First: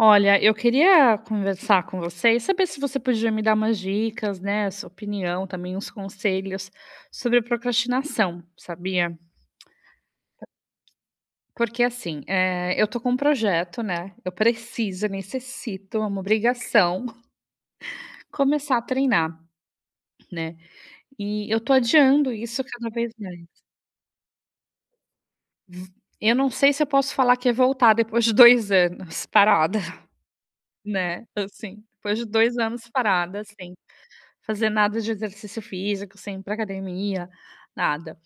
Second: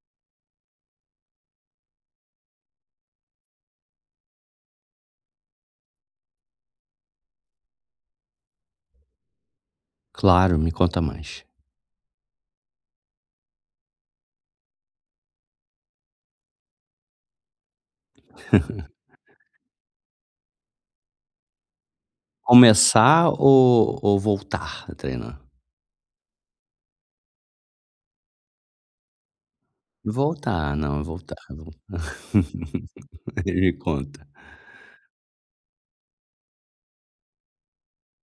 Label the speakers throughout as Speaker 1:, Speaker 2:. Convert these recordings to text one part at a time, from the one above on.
Speaker 1: Olha, eu queria conversar com você e saber se você podia me dar umas dicas, né, sua opinião, também uns conselhos sobre procrastinação, sabia?
Speaker 2: Claro, me conta mais.
Speaker 1: Porque assim, eu tô com um projeto, né? Eu preciso, necessito, é uma obrigação começar a treinar, né? E eu tô adiando isso cada vez
Speaker 2: Começar
Speaker 1: mais.
Speaker 2: ou voltar a treinar?
Speaker 1: Eu não sei se eu posso falar que é voltar depois de 2 anos parada,
Speaker 2: Voltar, não,
Speaker 1: né?
Speaker 2: voltar,
Speaker 1: Assim,
Speaker 2: voltar.
Speaker 1: depois de 2 anos parada,
Speaker 2: Me
Speaker 1: assim.
Speaker 2: conta.
Speaker 1: Fazer nada de exercício físico, sem ir pra academia, nada.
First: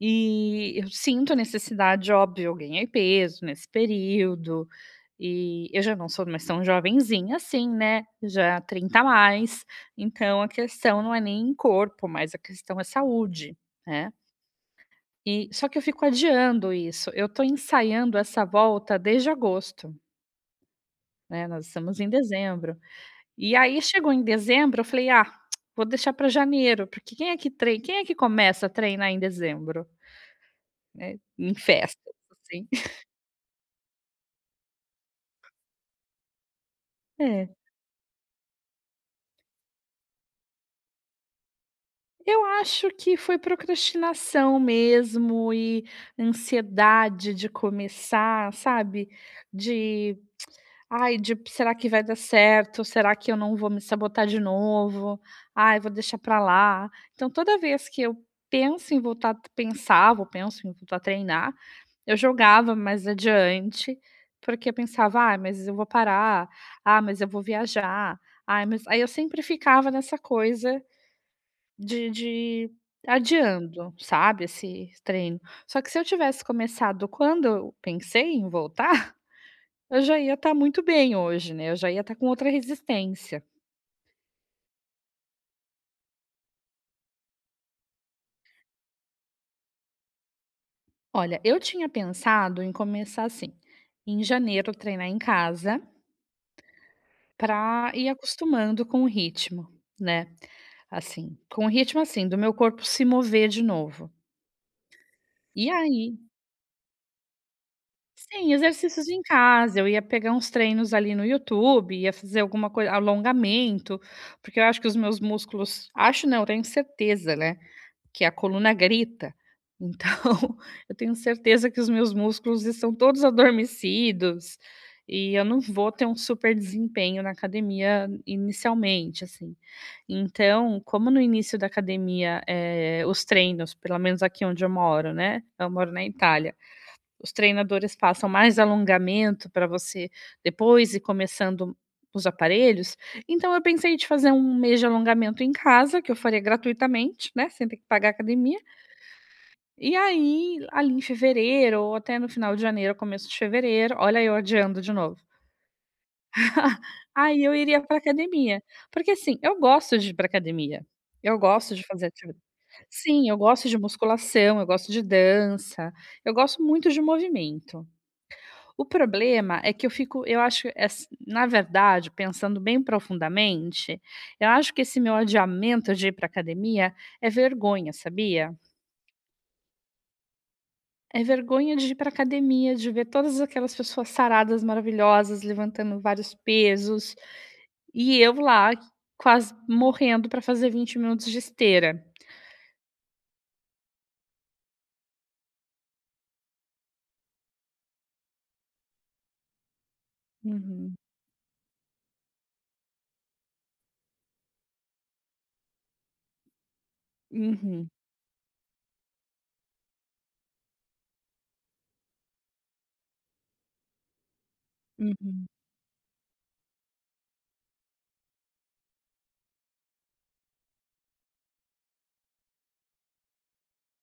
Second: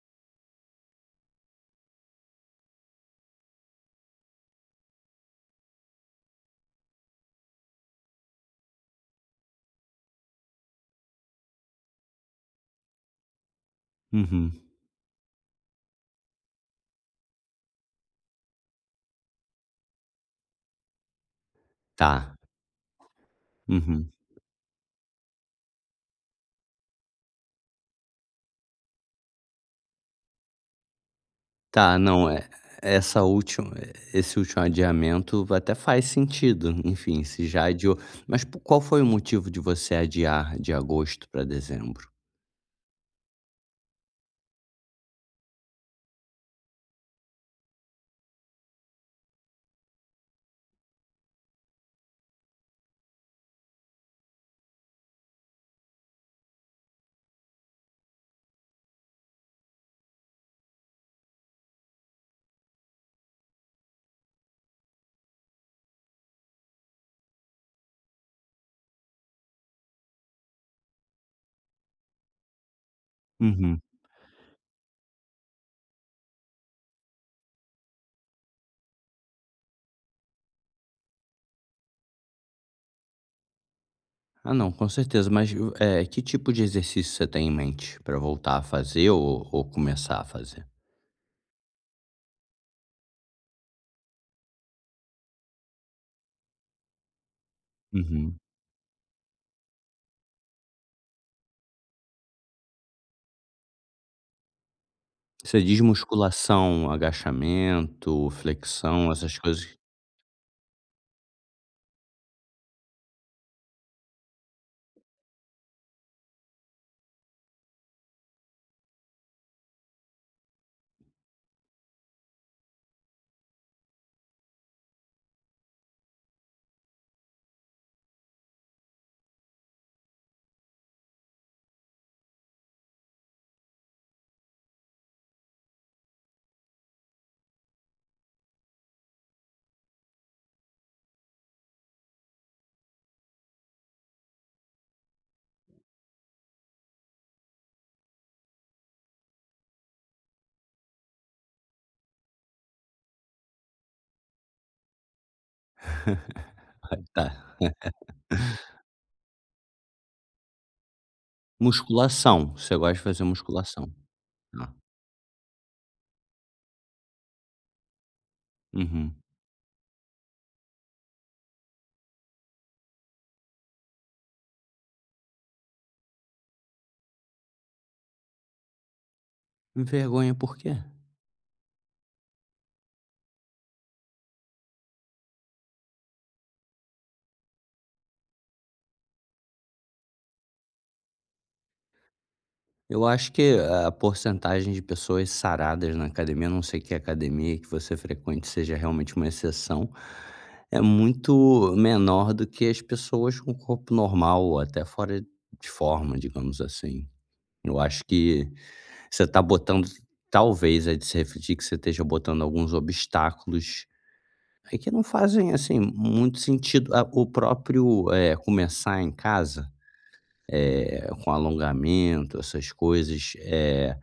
Speaker 1: E eu sinto a necessidade, óbvio, eu ganhei peso nesse período, e eu já não sou mais tão jovenzinha assim, né, já 30 a mais, então a questão não é nem corpo, mas a questão é saúde, né.
Speaker 2: Uhum.
Speaker 1: E só que eu fico adiando isso, eu tô ensaiando essa volta desde agosto, né, nós estamos em
Speaker 2: Tá.
Speaker 1: dezembro. E aí
Speaker 2: Uhum.
Speaker 1: chegou em dezembro, eu falei: "Ah, vou deixar para janeiro", porque quem é que começa a treinar em dezembro, né, em
Speaker 2: Tá,
Speaker 1: festas,
Speaker 2: não, é.
Speaker 1: assim.
Speaker 2: Essa última Esse último adiamento até faz sentido, enfim, se
Speaker 1: É.
Speaker 2: já adiou, mas po qual foi o motivo de você adiar de agosto para dezembro?
Speaker 1: Eu acho que foi procrastinação mesmo e ansiedade de começar, sabe, de Ai, de será que vai dar certo? Será que eu não vou me sabotar de novo? Ai, vou deixar pra lá. Então, toda vez que eu penso em voltar a treinar, eu jogava mais adiante, porque eu pensava: "Ai, mas eu vou parar. Ah, mas eu vou viajar. Ai, mas" aí eu sempre ficava nessa coisa de
Speaker 2: Uhum.
Speaker 1: adiando, sabe, esse treino. Só que se eu tivesse começado quando eu pensei em voltar eu já ia estar muito bem hoje, né, eu já ia estar com outra resistência.
Speaker 2: Ah, não, com certeza, mas o que tipo de exercício você tem em mente para voltar a fazer ou começar a fazer?
Speaker 1: Olha, eu tinha pensado em começar assim, em janeiro treinar em casa, para ir
Speaker 2: Uhum.
Speaker 1: acostumando com o ritmo, né, assim, com o ritmo, assim, do meu corpo se mover de novo.
Speaker 2: Você
Speaker 1: E
Speaker 2: diz
Speaker 1: aí
Speaker 2: musculação, agachamento,
Speaker 1: sim, exercícios
Speaker 2: flexão,
Speaker 1: em
Speaker 2: essas coisas?
Speaker 1: casa, eu ia pegar uns treinos ali no YouTube, ia fazer alguma coisa, alongamento, porque eu acho que os meus músculos acho não, tenho certeza, né, que a coluna grita. Então, eu tenho certeza que os meus músculos estão todos adormecidos e eu não vou ter um super desempenho na academia inicialmente, assim. Então, como no início da academia, os treinos, pelo menos aqui onde eu moro, né? Eu moro na Itália, os treinadores passam mais alongamento para você depois e começando os aparelhos. Então eu pensei de fazer um mês de alongamento em casa, que eu faria gratuitamente, né, sem ter que pagar a academia. E aí, ali em fevereiro ou até no final de janeiro, começo de fevereiro, olha eu adiando de novo.
Speaker 2: Ah, tá.
Speaker 1: Aí eu iria
Speaker 2: É,
Speaker 1: para academia, porque assim, eu gosto de ir para academia. Eu gosto de fazer atividade.
Speaker 2: musculação, você gosta de fazer
Speaker 1: Sim, eu gosto de
Speaker 2: musculação.
Speaker 1: musculação, eu
Speaker 2: Tá.
Speaker 1: gosto de dança, eu gosto muito de movimento. O
Speaker 2: Uhum.
Speaker 1: problema é que eu fico eu acho, ass na verdade, pensando bem profundamente, eu acho que esse meu adiamento de ir para academia é vergonha, sabia?
Speaker 2: Vergonha por quê?
Speaker 1: É vergonha de ir para academia, de ver todas aquelas pessoas saradas, maravilhosas, levantando vários pesos, e eu lá quase morrendo para fazer 20 minutos de esteira.
Speaker 2: Eu acho que a porcentagem de pessoas saradas na academia, a não sei, que a academia que você frequente seja realmente uma exceção, é
Speaker 1: Uhum,
Speaker 2: muito menor do que as pessoas com corpo normal ou até fora de forma, digamos assim. Eu
Speaker 1: uhum,
Speaker 2: acho que Você está botando Talvez, é de se refletir que você esteja botando alguns obstáculos, aí, que não
Speaker 1: uhum,
Speaker 2: fazem, assim, muito sentido. Ah, o próprio, começar em casa, com alongamento, essas coisas,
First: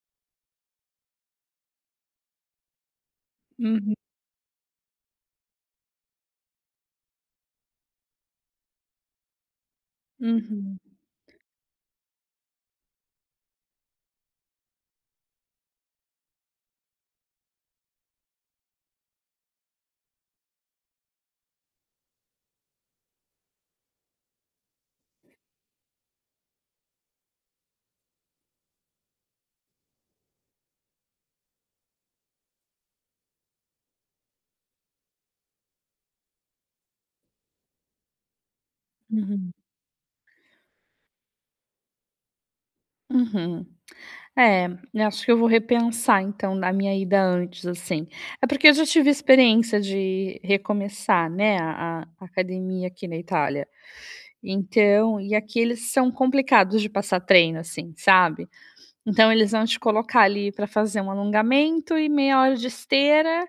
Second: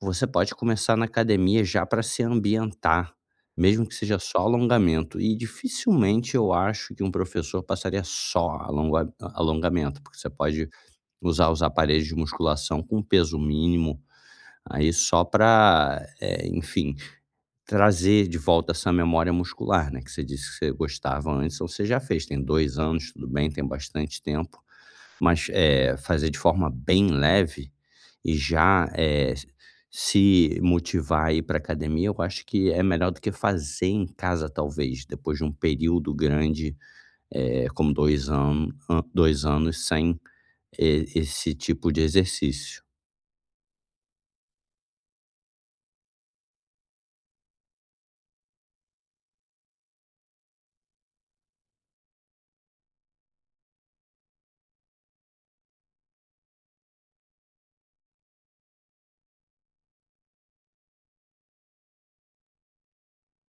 Speaker 2: você pode começar na academia já para se ambientar, mesmo que
Speaker 1: uhum,
Speaker 2: seja só alongamento. E dificilmente eu acho que um professor passaria só alongamento, porque você pode
Speaker 1: uhum,
Speaker 2: usar os aparelhos de musculação com peso mínimo, aí só para, enfim, trazer de volta essa memória muscular, né, que você disse que você gostava antes, ou você já fez, tem 2 anos, tudo bem, tem bastante tempo, mas, fazer de forma bem leve e já, se motivar a ir para academia, eu acho que é melhor do que fazer em casa talvez, depois de um período grande, é como 2 anos, 2
Speaker 1: uhum,
Speaker 2: anos sem e esse tipo de exercício.
Speaker 1: uhum. É, eu acho que eu vou repensar então na minha ida antes, assim. É porque eu já tive experiência de recomeçar, né, a academia aqui na Itália. Então e aqui eles são complicados de passar treino, assim, sabe. Então eles vão te colocar ali para fazer um alongamento e meia hora de esteira,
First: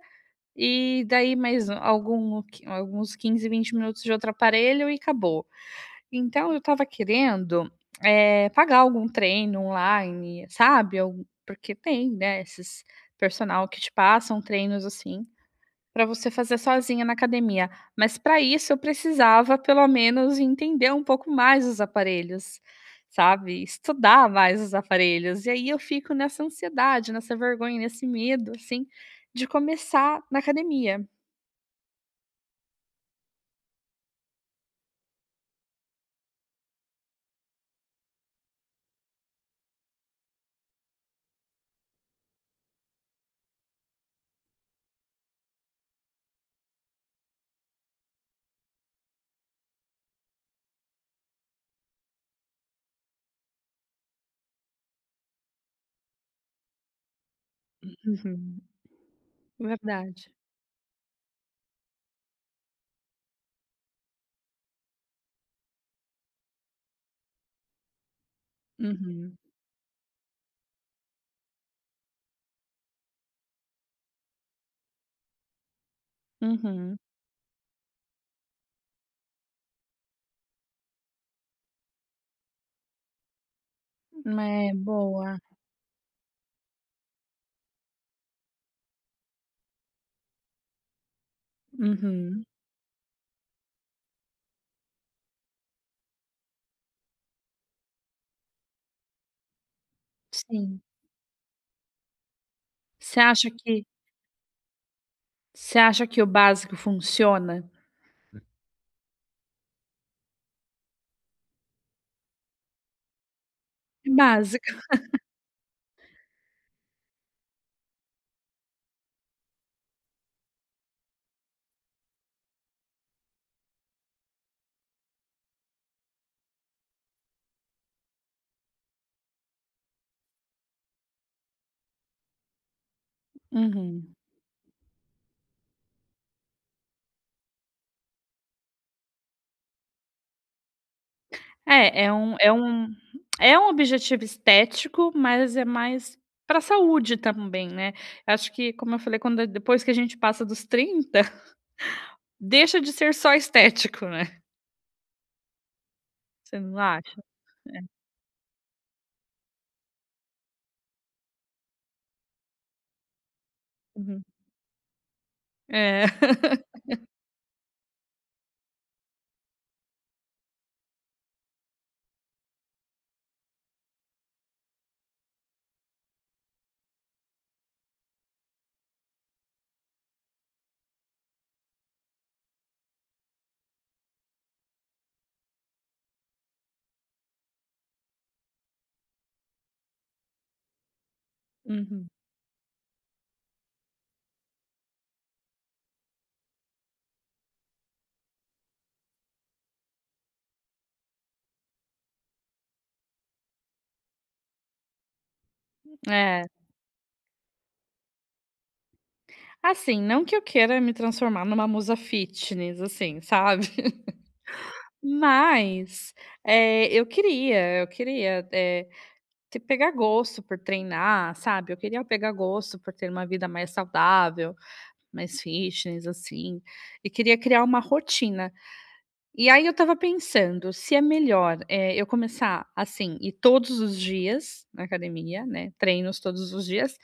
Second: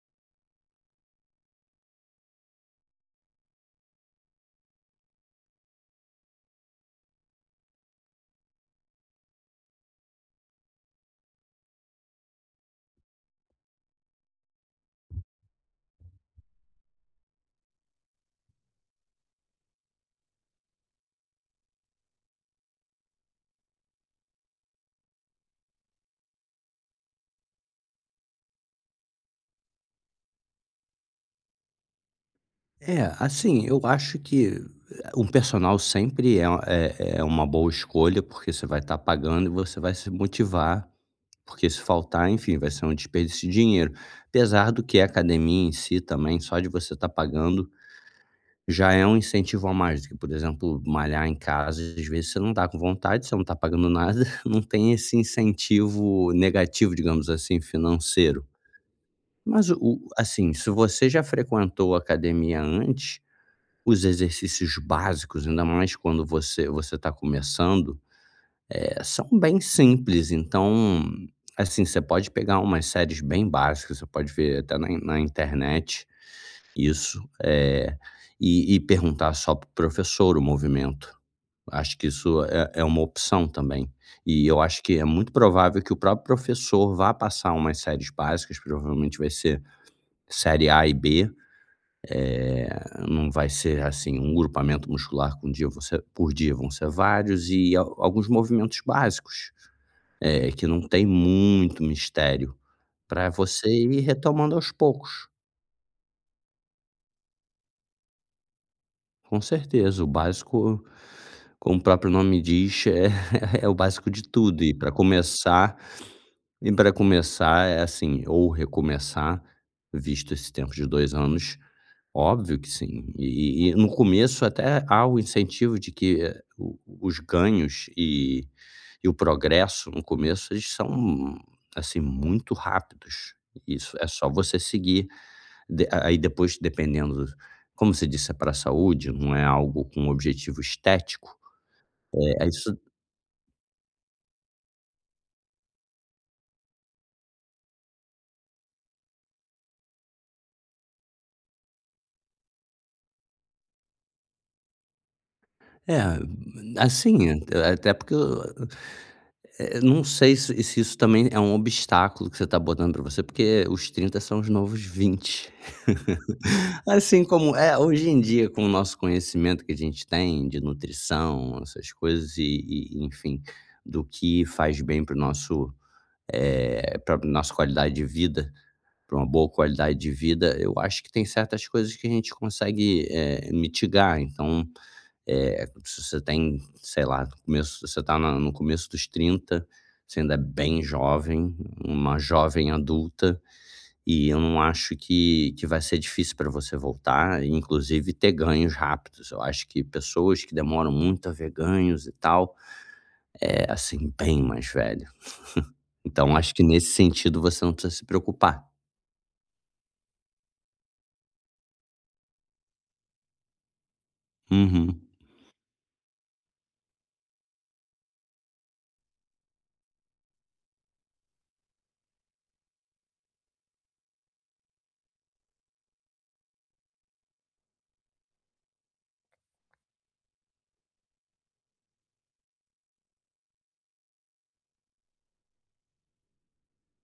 Speaker 1: e daí mais algum alguns 15, 20 minutos de outro aparelho e acabou. Então eu estava querendo, pagar algum treino online, sabe, algum porque tem, né, esses personal que te passam treinos, assim, pra você fazer sozinha na academia, mas pra isso eu precisava pelo menos entender um pouco mais os aparelhos, sabe, estudar mais os aparelhos, e aí eu fico nessa ansiedade, nessa vergonha, nesse medo, assim, de começar na academia.
Speaker 2: É, assim, eu acho que um personal sempre é uma boa escolha, porque você vai estar pagando e você vai se motivar, porque se faltar, enfim, vai ser um desperdício de dinheiro. Apesar do que a academia em si também, só de você estar pagando, já é um incentivo a mais do que, por exemplo, malhar em casa, às vezes você não está com vontade, você não está pagando nada, não tem esse incentivo negativo, digamos assim, financeiro.
Speaker 1: Uhum,
Speaker 2: Mas
Speaker 1: verdade.
Speaker 2: assim, se você já frequentou academia antes, os exercícios básicos, ainda mais quando você está começando, são
Speaker 1: Uhum,
Speaker 2: bem simples, então, assim, você pode pegar umas séries bem básicas, você pode ver até na internet
Speaker 1: uhum.
Speaker 2: isso, e perguntar só para o professor o movimento. Acho que isso é uma opção também. E eu
Speaker 1: É,
Speaker 2: acho que é muito
Speaker 1: boa.
Speaker 2: provável que o próprio professor vá passar umas séries básicas, provavelmente vai ser série A e B.
Speaker 1: Uhum,
Speaker 2: Não vai ser assim um grupamento muscular com dia você por dia, vão ser vários e al alguns movimentos básicos, que não
Speaker 1: sim.
Speaker 2: tem muito mistério,
Speaker 1: Você
Speaker 2: para
Speaker 1: acha
Speaker 2: você
Speaker 1: que
Speaker 2: ir retomando aos poucos.
Speaker 1: Você acha que o básico funciona?
Speaker 2: Com certeza, o básico, como o próprio nome diz, é é o básico de tudo, e
Speaker 1: Básico.
Speaker 2: para começar é assim, ou recomeçar, visto esse tempo de 2 anos. Óbvio que sim. E no começo até há o incentivo de que, o os ganhos e o progresso no começo eles são, assim, muito rápidos. Isso, é
Speaker 1: Uhum.
Speaker 2: só você seguir, de aí depois, dependendo, como você disse, é para a saúde, não é algo com um objetivo estético,
Speaker 1: É,
Speaker 2: é isso.
Speaker 1: é um objetivo estético, mas é mais pra saúde também, né. Acho que, como eu falei, quando depois que a gente passa dos 30 deixa de ser só estético, né.
Speaker 2: É,
Speaker 1: Você não acha?
Speaker 2: assim, até porque eu, não sei se isso também é um obstáculo que você está botando para você, porque os 30
Speaker 1: Uhum.
Speaker 2: são os novos 20.
Speaker 1: É.
Speaker 2: Assim como é, hoje em dia, com o nosso conhecimento que a gente tem de nutrição, essas coisas e enfim, do que faz bem para nosso, para nossa qualidade de vida, para uma boa qualidade de vida, eu acho que tem certas coisas que a gente consegue, mitigar. Então, se você tem, sei lá, no começo, você está no começo dos 30, você ainda é bem jovem,
Speaker 1: Uhum.
Speaker 2: uma jovem adulta, e eu não acho que vai ser difícil para você voltar e inclusive ter ganhos rápidos. Eu acho que pessoas que demoram muito a ver ganhos e tal, é, assim, bem mais velho. Então
Speaker 1: É.
Speaker 2: acho que nesse sentido você não precisa se preocupar.
Speaker 1: Assim, não que eu queira me transformar numa musa fitness, assim, sabe.
Speaker 2: Uhum,
Speaker 1: Mas, eu queria te pegar gosto por treinar, sabe, eu queria pegar gosto por ter uma vida mais saudável, mais fitness, assim, e queria criar uma rotina. E aí eu estava pensando, se é melhor, eu começar, assim, ir todos os dias na academia, né, treinos todos os dias,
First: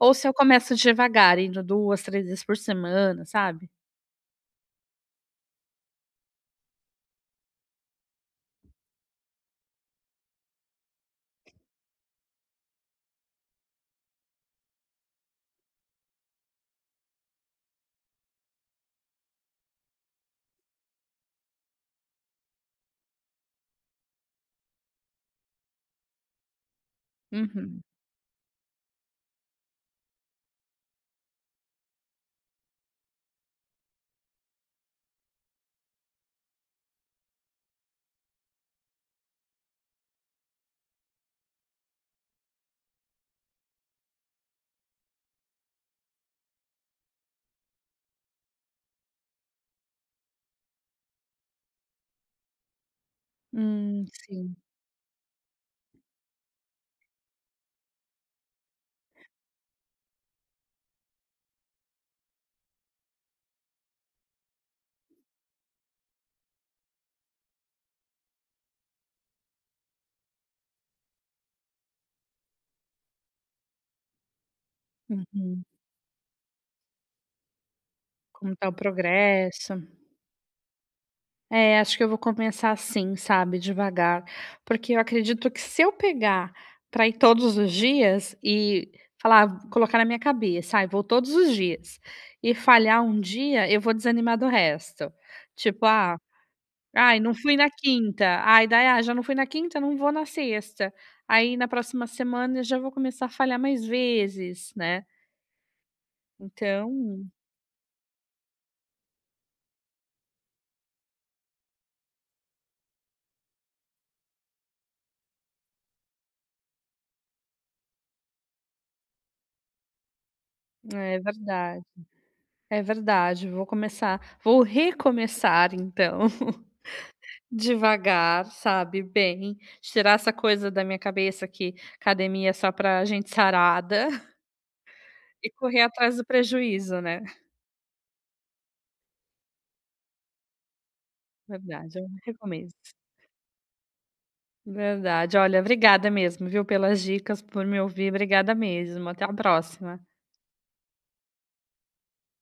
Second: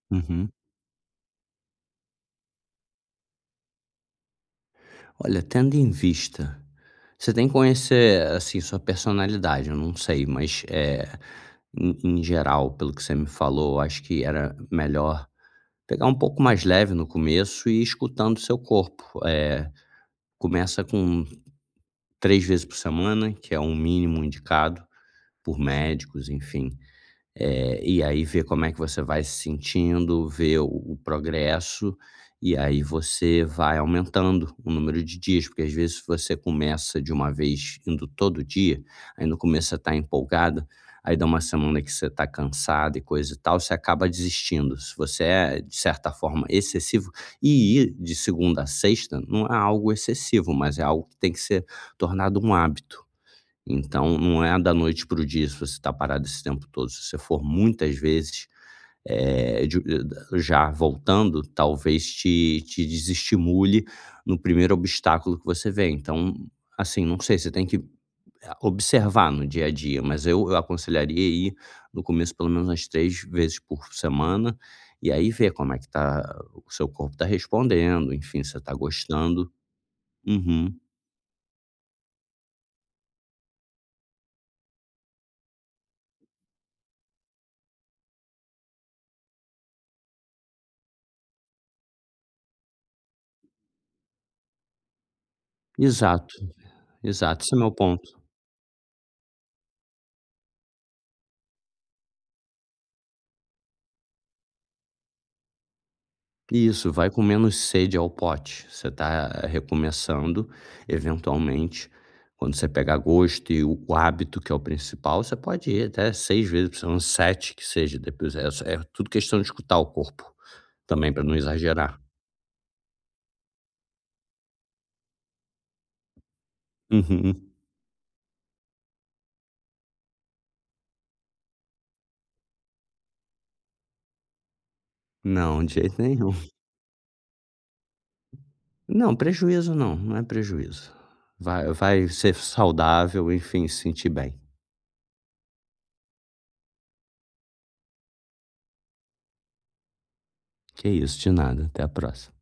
Speaker 1: ou se eu
Speaker 2: uhum.
Speaker 1: começo devagar, indo 2, 3 vezes por semana, sabe?
Speaker 2: Olha, tendo em vista, você tem que conhecer, assim, sua personalidade, eu não sei, mas, é em geral, pelo que você me falou, eu acho que era melhor pegar um pouco mais leve no começo e ir escutando seu corpo. É. Começa com 3 vezes por semana, que é um mínimo indicado por médicos, enfim. Eh,
Speaker 1: Uhum.
Speaker 2: e aí ver como é que você vai se sentindo, ver o progresso, e aí você vai aumentando o número de dias, porque às vezes você começa de uma vez indo todo dia, aí no começo você tá empolgada, aí dá uma semana que você está cansado e coisa e tal, você acaba desistindo. Se você é, de certa forma, excessivo, e ir de segunda a sexta não é algo excessivo, mas é algo que tem que ser tornado um hábito. Então, não
Speaker 1: Sim.
Speaker 2: é da noite para o dia se você está parado esse tempo todo. Se você for muitas vezes, de já voltando, talvez te te desestimule no primeiro obstáculo que você vê. Então, assim, não sei, você tem que observar no dia a dia, mas eu aconselharia ir no começo pelo menos umas 3 vezes por semana, e aí ver
Speaker 1: Uhum.
Speaker 2: como é que tá o seu corpo está respondendo, enfim, se
Speaker 1: Como
Speaker 2: você
Speaker 1: está
Speaker 2: tá
Speaker 1: o
Speaker 2: gostando.
Speaker 1: progresso.
Speaker 2: Uhum.
Speaker 1: É, acho que eu vou começar assim, sabe, devagar, porque eu acredito que se eu pegar para ir todos os dias e falar colocar na minha cabeça: "Ai, vou todos os dias", e falhar um dia, eu vou desanimar do resto. Tipo: "Ah,
Speaker 2: Exato,
Speaker 1: ai, não
Speaker 2: exato. Esse
Speaker 1: fui
Speaker 2: é o
Speaker 1: na
Speaker 2: meu ponto.
Speaker 1: quinta", ai, daí: "Ah, já não fui na quinta, não vou na sexta". Aí na próxima semana eu já vou começar a falhar mais vezes, né.
Speaker 2: Isso, vai com
Speaker 1: Então
Speaker 2: menos sede ao pote. Você está recomeçando, eventualmente, quando você pegar gosto e o hábito, que é o principal, você pode ir até 6 vezes por semana, 7 que seja, depois é tudo questão de escutar o corpo, também
Speaker 1: é
Speaker 2: para não
Speaker 1: verdade,
Speaker 2: exagerar.
Speaker 1: é verdade, vou recomeçar então.
Speaker 2: Uhum.
Speaker 1: Devagar, sabe, bem, tirar essa coisa da minha cabeça que academia é só pra gente sarada e
Speaker 2: Não, de
Speaker 1: correr
Speaker 2: jeito
Speaker 1: atrás do
Speaker 2: nenhum.
Speaker 1: prejuízo, né.
Speaker 2: Não, prejuízo não, não é prejuízo. Vai
Speaker 1: Verdade,
Speaker 2: vai
Speaker 1: eu
Speaker 2: ser
Speaker 1: recomendo.
Speaker 2: saudável, enfim, se sentir bem.
Speaker 1: Verdade. Olha, obrigada mesmo, viu, pelas dicas, por me ouvir. Obrigada mesmo. Até a próxima.
Speaker 2: Que isso, de nada, até a próxima.